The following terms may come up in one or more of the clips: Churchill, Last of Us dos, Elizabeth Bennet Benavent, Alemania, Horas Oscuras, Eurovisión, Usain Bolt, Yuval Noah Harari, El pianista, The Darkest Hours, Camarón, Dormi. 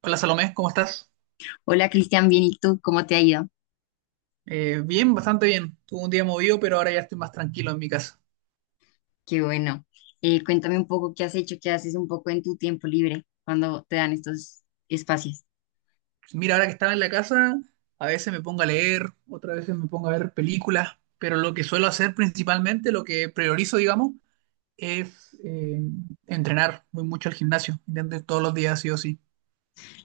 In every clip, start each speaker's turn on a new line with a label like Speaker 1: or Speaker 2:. Speaker 1: Hola Salomé, ¿cómo estás?
Speaker 2: Hola Cristian, bien, ¿y tú? ¿Cómo te ha ido?
Speaker 1: Bien, bastante bien. Tuve un día movido, pero ahora ya estoy más tranquilo en mi casa.
Speaker 2: Qué bueno. Cuéntame un poco qué has hecho, qué haces un poco en tu tiempo libre cuando te dan estos espacios.
Speaker 1: Mira, ahora que estaba en la casa, a veces me pongo a leer, otras veces me pongo a ver películas, pero lo que suelo hacer principalmente, lo que priorizo, digamos, es entrenar. Voy mucho al gimnasio, intento ir todos los días, sí o sí.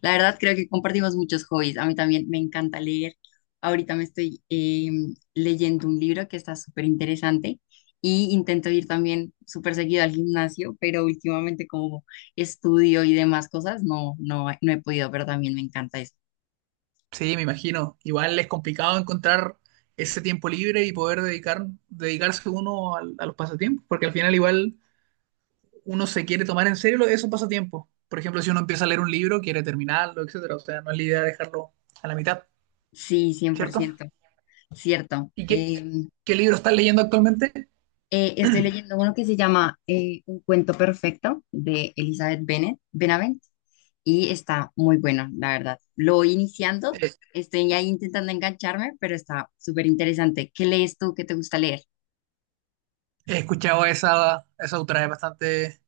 Speaker 2: La verdad creo que compartimos muchos hobbies. A mí también me encanta leer. Ahorita me estoy leyendo un libro que está súper interesante y intento ir también súper seguido al gimnasio, pero últimamente como estudio y demás cosas, no he podido, pero también me encanta eso.
Speaker 1: Sí, me imagino. Igual es complicado encontrar ese tiempo libre y poder dedicarse uno los pasatiempos, porque al final igual uno se quiere tomar en serio esos pasatiempos. Por ejemplo, si uno empieza a leer un libro, quiere terminarlo, etcétera. O sea, no es la idea dejarlo a la mitad,
Speaker 2: Sí, cien por
Speaker 1: ¿cierto?
Speaker 2: ciento, cierto.
Speaker 1: ¿Y qué, qué libro estás leyendo actualmente?
Speaker 2: Estoy leyendo uno que se llama Un cuento perfecto de Elizabeth Bennet, Benavent, y está muy bueno, la verdad. Lo voy iniciando,
Speaker 1: Eh,
Speaker 2: estoy ahí intentando engancharme, pero está súper interesante. ¿Qué lees tú? ¿Qué te gusta leer?
Speaker 1: He escuchado a esa autora,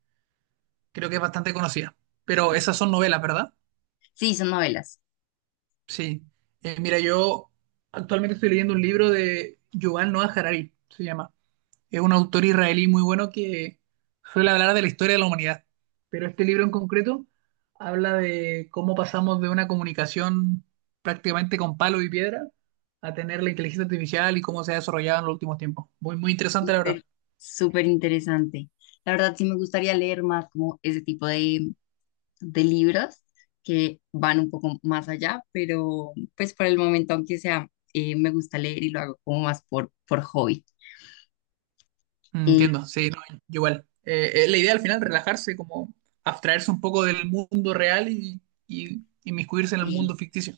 Speaker 1: creo que es bastante conocida. Pero esas
Speaker 2: Sí,
Speaker 1: son novelas, ¿verdad?
Speaker 2: sí, son novelas.
Speaker 1: Sí. Mira, yo actualmente estoy leyendo un libro de Yuval Noah Harari, se llama. Es un autor israelí muy bueno que suele hablar de la historia de la humanidad, pero este libro en concreto habla de cómo pasamos de una comunicación prácticamente con palo y piedra a tener la inteligencia artificial y cómo se ha desarrollado en los últimos tiempos. Muy, muy interesante, la verdad.
Speaker 2: Súper, súper interesante. La verdad, sí me gustaría leer más como ese tipo de libros que van un poco más allá, pero pues por el momento, aunque sea, me gusta leer y lo hago como más por hobby.
Speaker 1: Mm,
Speaker 2: Eh,
Speaker 1: entiendo, sí, no, yo igual. La idea al final, relajarse, como abstraerse un poco del mundo real y inmiscuirse en el
Speaker 2: Sí,
Speaker 1: mundo ficticio.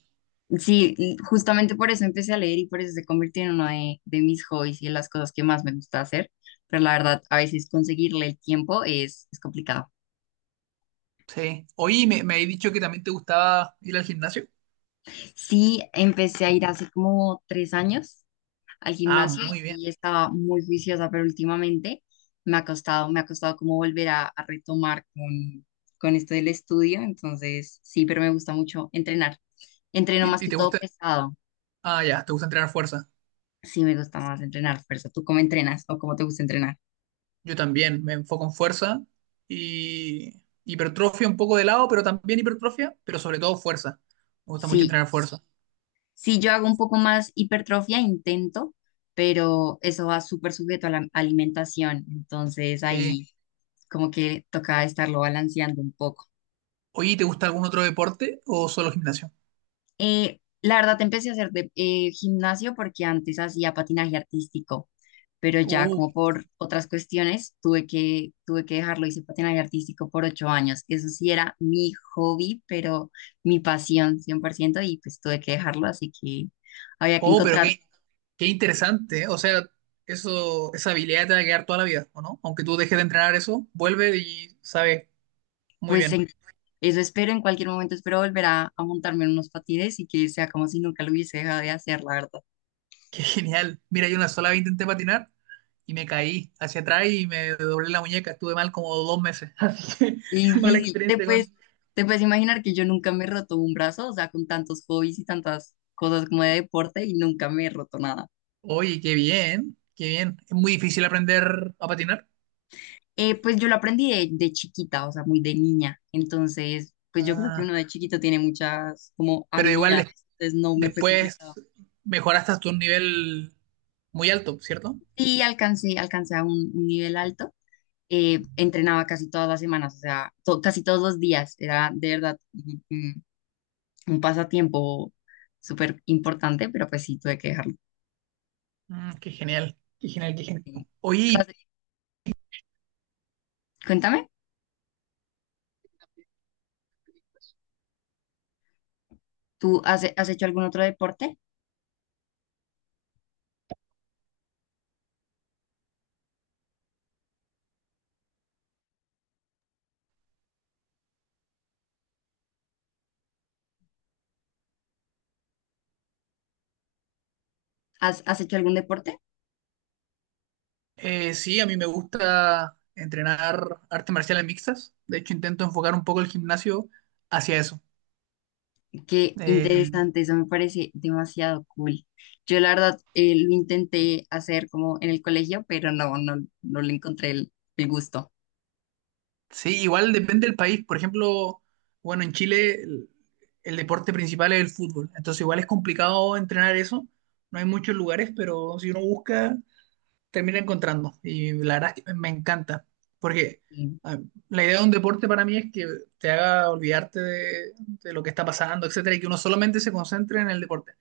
Speaker 2: sí, y justamente por eso empecé a leer y por eso se convirtió en uno de mis hobbies y en las cosas que más me gusta hacer. Pero la verdad, a veces conseguirle el tiempo es complicado.
Speaker 1: Sí. Oye, me habéis dicho que también te gustaba ir al gimnasio.
Speaker 2: Sí, empecé a ir hace como tres años al
Speaker 1: Ah,
Speaker 2: gimnasio
Speaker 1: muy bien.
Speaker 2: y estaba muy juiciosa, pero últimamente me ha costado como volver a retomar con esto del estudio. Entonces, sí, pero me gusta mucho entrenar. Entreno más
Speaker 1: ¿Y
Speaker 2: que
Speaker 1: te
Speaker 2: todo
Speaker 1: gusta?
Speaker 2: pesado.
Speaker 1: Ah, ya, te gusta entrenar fuerza.
Speaker 2: Sí, me gusta más entrenar fuerza. ¿Tú cómo entrenas o cómo te gusta entrenar?
Speaker 1: Yo también me enfoco en fuerza y hipertrofia un poco de lado, pero también hipertrofia, pero sobre todo fuerza. Me gusta mucho
Speaker 2: Sí,
Speaker 1: entrenar fuerza.
Speaker 2: si yo hago un poco más hipertrofia, intento, pero eso va súper sujeto a la alimentación. Entonces
Speaker 1: Sí.
Speaker 2: ahí como que toca estarlo balanceando un poco.
Speaker 1: Oye, ¿te gusta algún otro deporte o solo gimnasio?
Speaker 2: La verdad, empecé a hacer gimnasio porque antes hacía patinaje artístico, pero ya
Speaker 1: Uh,
Speaker 2: como por otras cuestiones tuve que dejarlo. Hice patinaje artístico por ocho años. Eso sí era mi hobby, pero mi pasión 100% y pues tuve que dejarlo, así que había que
Speaker 1: oh, pero
Speaker 2: encontrar,
Speaker 1: qué interesante. ¿Eh? O sea, esa habilidad te va a quedar toda la vida, ¿o no? Aunque tú dejes de entrenar eso, vuelve y sabes muy
Speaker 2: pues
Speaker 1: bien.
Speaker 2: eso espero, en cualquier momento espero volver a montarme en unos patines y que sea como si nunca lo hubiese dejado de hacer, la verdad.
Speaker 1: Qué genial. Mira, yo una sola vez intenté patinar y me caí hacia atrás y me doblé la muñeca. Estuve mal como 2 meses. Así
Speaker 2: Y
Speaker 1: que mala
Speaker 2: difícil,
Speaker 1: experiencia con.
Speaker 2: te puedes imaginar que yo nunca me he roto un brazo, o sea, con tantos hobbies y tantas cosas como de deporte y nunca me he roto nada.
Speaker 1: Oye, qué bien, qué bien. Es muy difícil aprender a patinar.
Speaker 2: Pues yo lo aprendí de chiquita, o sea, muy de niña. Entonces, pues yo creo que
Speaker 1: Ah,
Speaker 2: uno de chiquito tiene muchas como
Speaker 1: pero igual
Speaker 2: habilidades, entonces no me fue
Speaker 1: después
Speaker 2: complicado.
Speaker 1: mejoraste hasta un nivel muy alto, ¿cierto?
Speaker 2: Sí, alcancé, alcancé a un nivel alto, entrenaba casi todas las semanas, o sea, casi todos los días. Era de verdad un pasatiempo súper importante, pero pues sí, tuve que dejarlo.
Speaker 1: Mm, qué genial, qué genial, qué genial.
Speaker 2: ¿Tú
Speaker 1: Oye,
Speaker 2: has- Cuéntame, ¿tú has hecho algún otro deporte? Has hecho algún deporte?
Speaker 1: sí, a mí me gusta entrenar artes marciales mixtas. De hecho, intento enfocar un poco el gimnasio hacia eso.
Speaker 2: Qué
Speaker 1: Eh,
Speaker 2: interesante, eso me parece demasiado cool. Yo la verdad lo intenté hacer como en el colegio, pero no le encontré el gusto.
Speaker 1: Sí, igual depende del país. Por ejemplo, bueno, en Chile el deporte principal es el fútbol. Entonces igual es complicado entrenar eso. No hay muchos lugares, pero si uno busca, termina encontrando. Y la verdad es que me encanta. Porque
Speaker 2: Y,
Speaker 1: ah, la idea de un deporte para mí es que te haga olvidarte de lo que está pasando, etcétera, y que uno solamente se concentre en el deporte.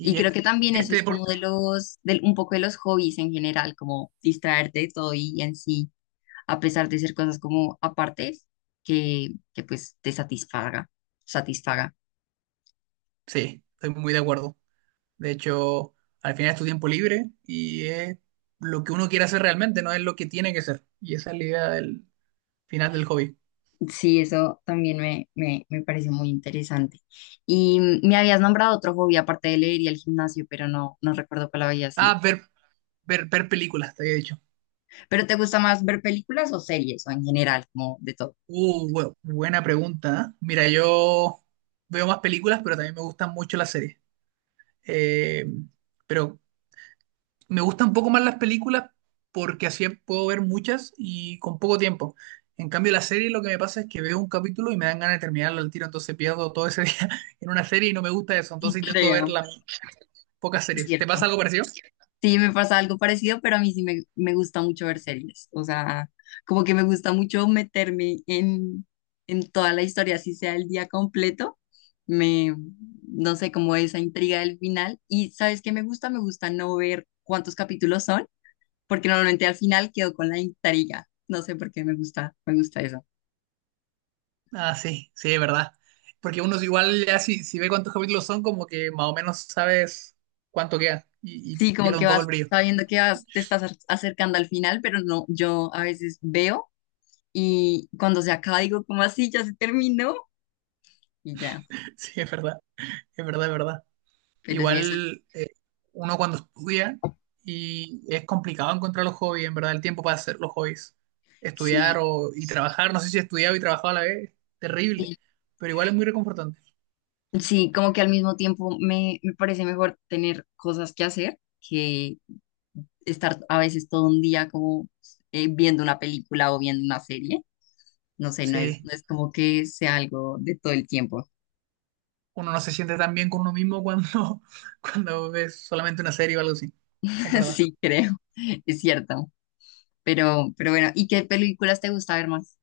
Speaker 2: y creo
Speaker 1: este,
Speaker 2: que también eso
Speaker 1: este
Speaker 2: es como de
Speaker 1: deporte,
Speaker 2: los, del un poco de los hobbies en general, como distraerte de todo y en sí a pesar de ser cosas como apartes, que pues te satisfaga, satisfaga.
Speaker 1: sí, estoy muy de acuerdo. De hecho, al final es tu tiempo libre y es lo que uno quiere hacer realmente, no es lo que tiene que ser. Y esa es la idea del final del hobby.
Speaker 2: Sí, eso también me parece muy interesante. Y mm, me habías nombrado otro hobby aparte de leer y el gimnasio, pero no recuerdo cuál había sido.
Speaker 1: Ah, ver películas, te había dicho.
Speaker 2: ¿Pero te gusta más ver películas o series o en general, como de todo?
Speaker 1: Buena pregunta. ¿Eh? Mira, yo veo más películas, pero también me gustan mucho las series. Eh, pero me gustan un poco más las películas porque así puedo ver muchas y con poco tiempo. En cambio, la serie lo que me pasa es que veo un capítulo y me dan ganas de terminarlo al tiro, entonces pierdo todo ese día en una serie y no me gusta eso,
Speaker 2: Sí,
Speaker 1: entonces intento
Speaker 2: creo,
Speaker 1: ver las pocas
Speaker 2: es
Speaker 1: series. ¿Te
Speaker 2: cierto.
Speaker 1: pasa algo parecido?
Speaker 2: Sí, me pasa algo parecido, pero a mí sí me gusta mucho ver series. O sea, como que me gusta mucho meterme en toda la historia, así sea el día completo. Me, no sé, como esa intriga del final. Y ¿sabes qué me gusta? Me gusta no ver cuántos capítulos son, porque normalmente al final quedo con la intriga. No sé por qué me gusta eso.
Speaker 1: Ah, sí, sí, es verdad. Porque uno es igual ya si ve cuántos capítulos son, como que más o menos sabes cuánto queda y
Speaker 2: Sí, como
Speaker 1: pierde
Speaker 2: que
Speaker 1: un poco
Speaker 2: vas
Speaker 1: el brillo.
Speaker 2: sabiendo que vas, te estás acercando al final, pero no, yo a veces veo y cuando se acaba digo, como así? Ya se terminó y ya.
Speaker 1: Sí, es verdad, es verdad, es verdad.
Speaker 2: Pero sí, eso,
Speaker 1: Igual uno cuando estudia y es complicado encontrar los hobbies, en verdad, el tiempo para hacer los hobbies. Estudiar
Speaker 2: sí,
Speaker 1: y trabajar, no sé si estudiaba y trabajaba a la vez, terrible,
Speaker 2: sí,
Speaker 1: pero igual es muy reconfortante.
Speaker 2: sí, como que al mismo tiempo me parece mejor tener cosas que hacer que estar a veces todo un día como viendo una película o viendo una serie. No sé,
Speaker 1: Sí,
Speaker 2: no es como que sea algo de todo el tiempo.
Speaker 1: uno no se siente tan bien con uno mismo cuando, cuando ves solamente una serie o algo así. Es verdad.
Speaker 2: Sí, creo, es cierto. Pero bueno, ¿y qué películas te gusta ver más?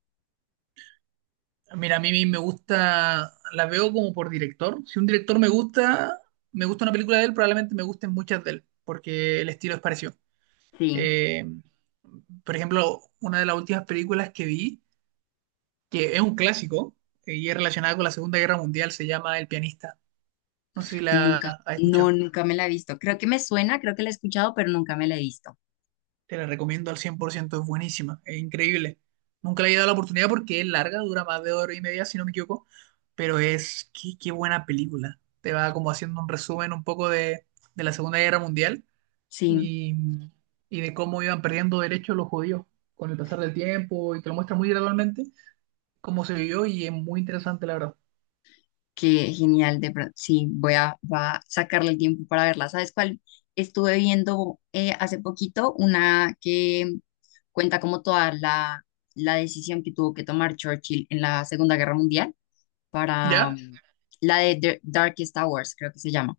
Speaker 1: Mira, a mí me gusta, las veo como por director. Si un director me gusta una película de él, probablemente me gusten muchas de él, porque el estilo es parecido.
Speaker 2: Sí,
Speaker 1: Eh, por ejemplo, una de las últimas películas que vi, que es un clásico, y es relacionada con la Segunda Guerra Mundial, se llama El pianista. No sé si la has escuchado.
Speaker 2: nunca me la he visto. Creo que me suena, creo que la he escuchado, pero nunca me la he visto.
Speaker 1: Te la recomiendo al 100%. Es buenísima, es increíble. Nunca le he dado la oportunidad porque es larga, dura más de hora y media, si no me equivoco, pero qué buena película. Te va como haciendo un resumen un poco de la Segunda Guerra Mundial
Speaker 2: Sí.
Speaker 1: y, y de cómo iban perdiendo derechos los judíos con el pasar del tiempo y te lo muestra muy gradualmente cómo se vivió y es muy interesante, la verdad.
Speaker 2: Qué genial, de pronto. Sí, va a sacarle el tiempo para verla. ¿Sabes cuál? Estuve viendo hace poquito una que cuenta como toda la decisión que tuvo que tomar Churchill en la Segunda Guerra Mundial para
Speaker 1: ¿Ya?
Speaker 2: mm, la de The Darkest Hours, creo que se llama.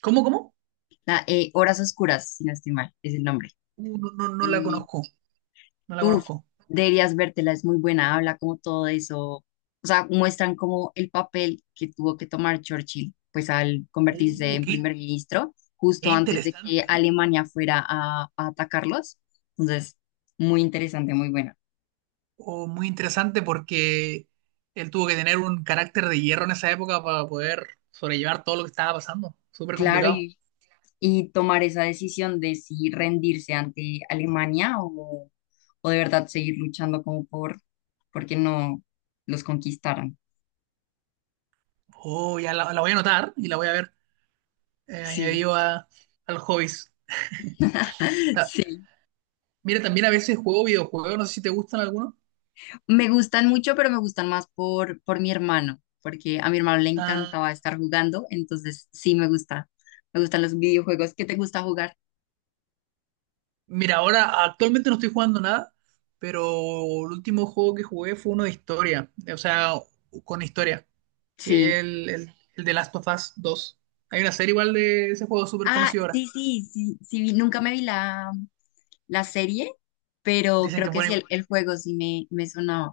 Speaker 1: ¿Cómo?
Speaker 2: La, Horas Oscuras, si no estoy mal, es el nombre.
Speaker 1: No, no, no la conozco, no la
Speaker 2: Uf,
Speaker 1: conozco.
Speaker 2: deberías vértela, es muy buena, habla como todo eso, o sea, muestran como el papel que tuvo que tomar Churchill, pues al convertirse
Speaker 1: Uh,
Speaker 2: en
Speaker 1: qué,
Speaker 2: primer ministro,
Speaker 1: qué
Speaker 2: justo antes de que
Speaker 1: interesante, ¿eh?
Speaker 2: Alemania fuera a atacarlos. Entonces, muy interesante, muy buena.
Speaker 1: O muy interesante porque él tuvo que tener un carácter de hierro en esa época para poder sobrellevar todo lo que estaba pasando. Súper
Speaker 2: Claro,
Speaker 1: complicado.
Speaker 2: y, y tomar esa decisión de si rendirse ante Alemania o de verdad seguir luchando como porque no los conquistaran.
Speaker 1: Oh, ya la voy a anotar y la voy a ver
Speaker 2: Sí,
Speaker 1: añadido al hobbies. Ta-
Speaker 2: sí.
Speaker 1: Mira, también a veces juego videojuegos, no sé si te gustan algunos.
Speaker 2: Me gustan mucho, pero me gustan más por mi hermano, porque a mi hermano le
Speaker 1: Ah,
Speaker 2: encantaba estar jugando, entonces sí me gusta. Me gustan los videojuegos. ¿Qué te gusta jugar?
Speaker 1: mira, ahora actualmente no estoy jugando nada, pero el último juego que jugué fue uno de historia, o sea, con historia,
Speaker 2: Sí.
Speaker 1: que es el de Last of Us 2. Hay una serie igual de ese juego súper
Speaker 2: Ah,
Speaker 1: conocido ahora.
Speaker 2: sí, sí, sí, sí, nunca me vi la serie, pero
Speaker 1: Dicen que
Speaker 2: creo
Speaker 1: es
Speaker 2: que
Speaker 1: bueno
Speaker 2: sí,
Speaker 1: igual.
Speaker 2: el juego sí me sonaba.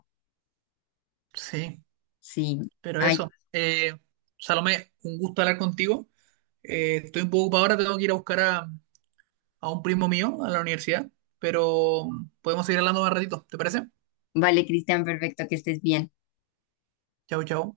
Speaker 1: Sí,
Speaker 2: Sí.
Speaker 1: pero
Speaker 2: Ay,
Speaker 1: eso. Salomé, un gusto hablar contigo. Estoy un poco ocupado ahora, tengo que ir a buscar a un primo mío a la universidad, pero podemos seguir hablando más ratito, ¿te parece?
Speaker 2: vale, Cristian, perfecto, que estés bien.
Speaker 1: Chau, chau.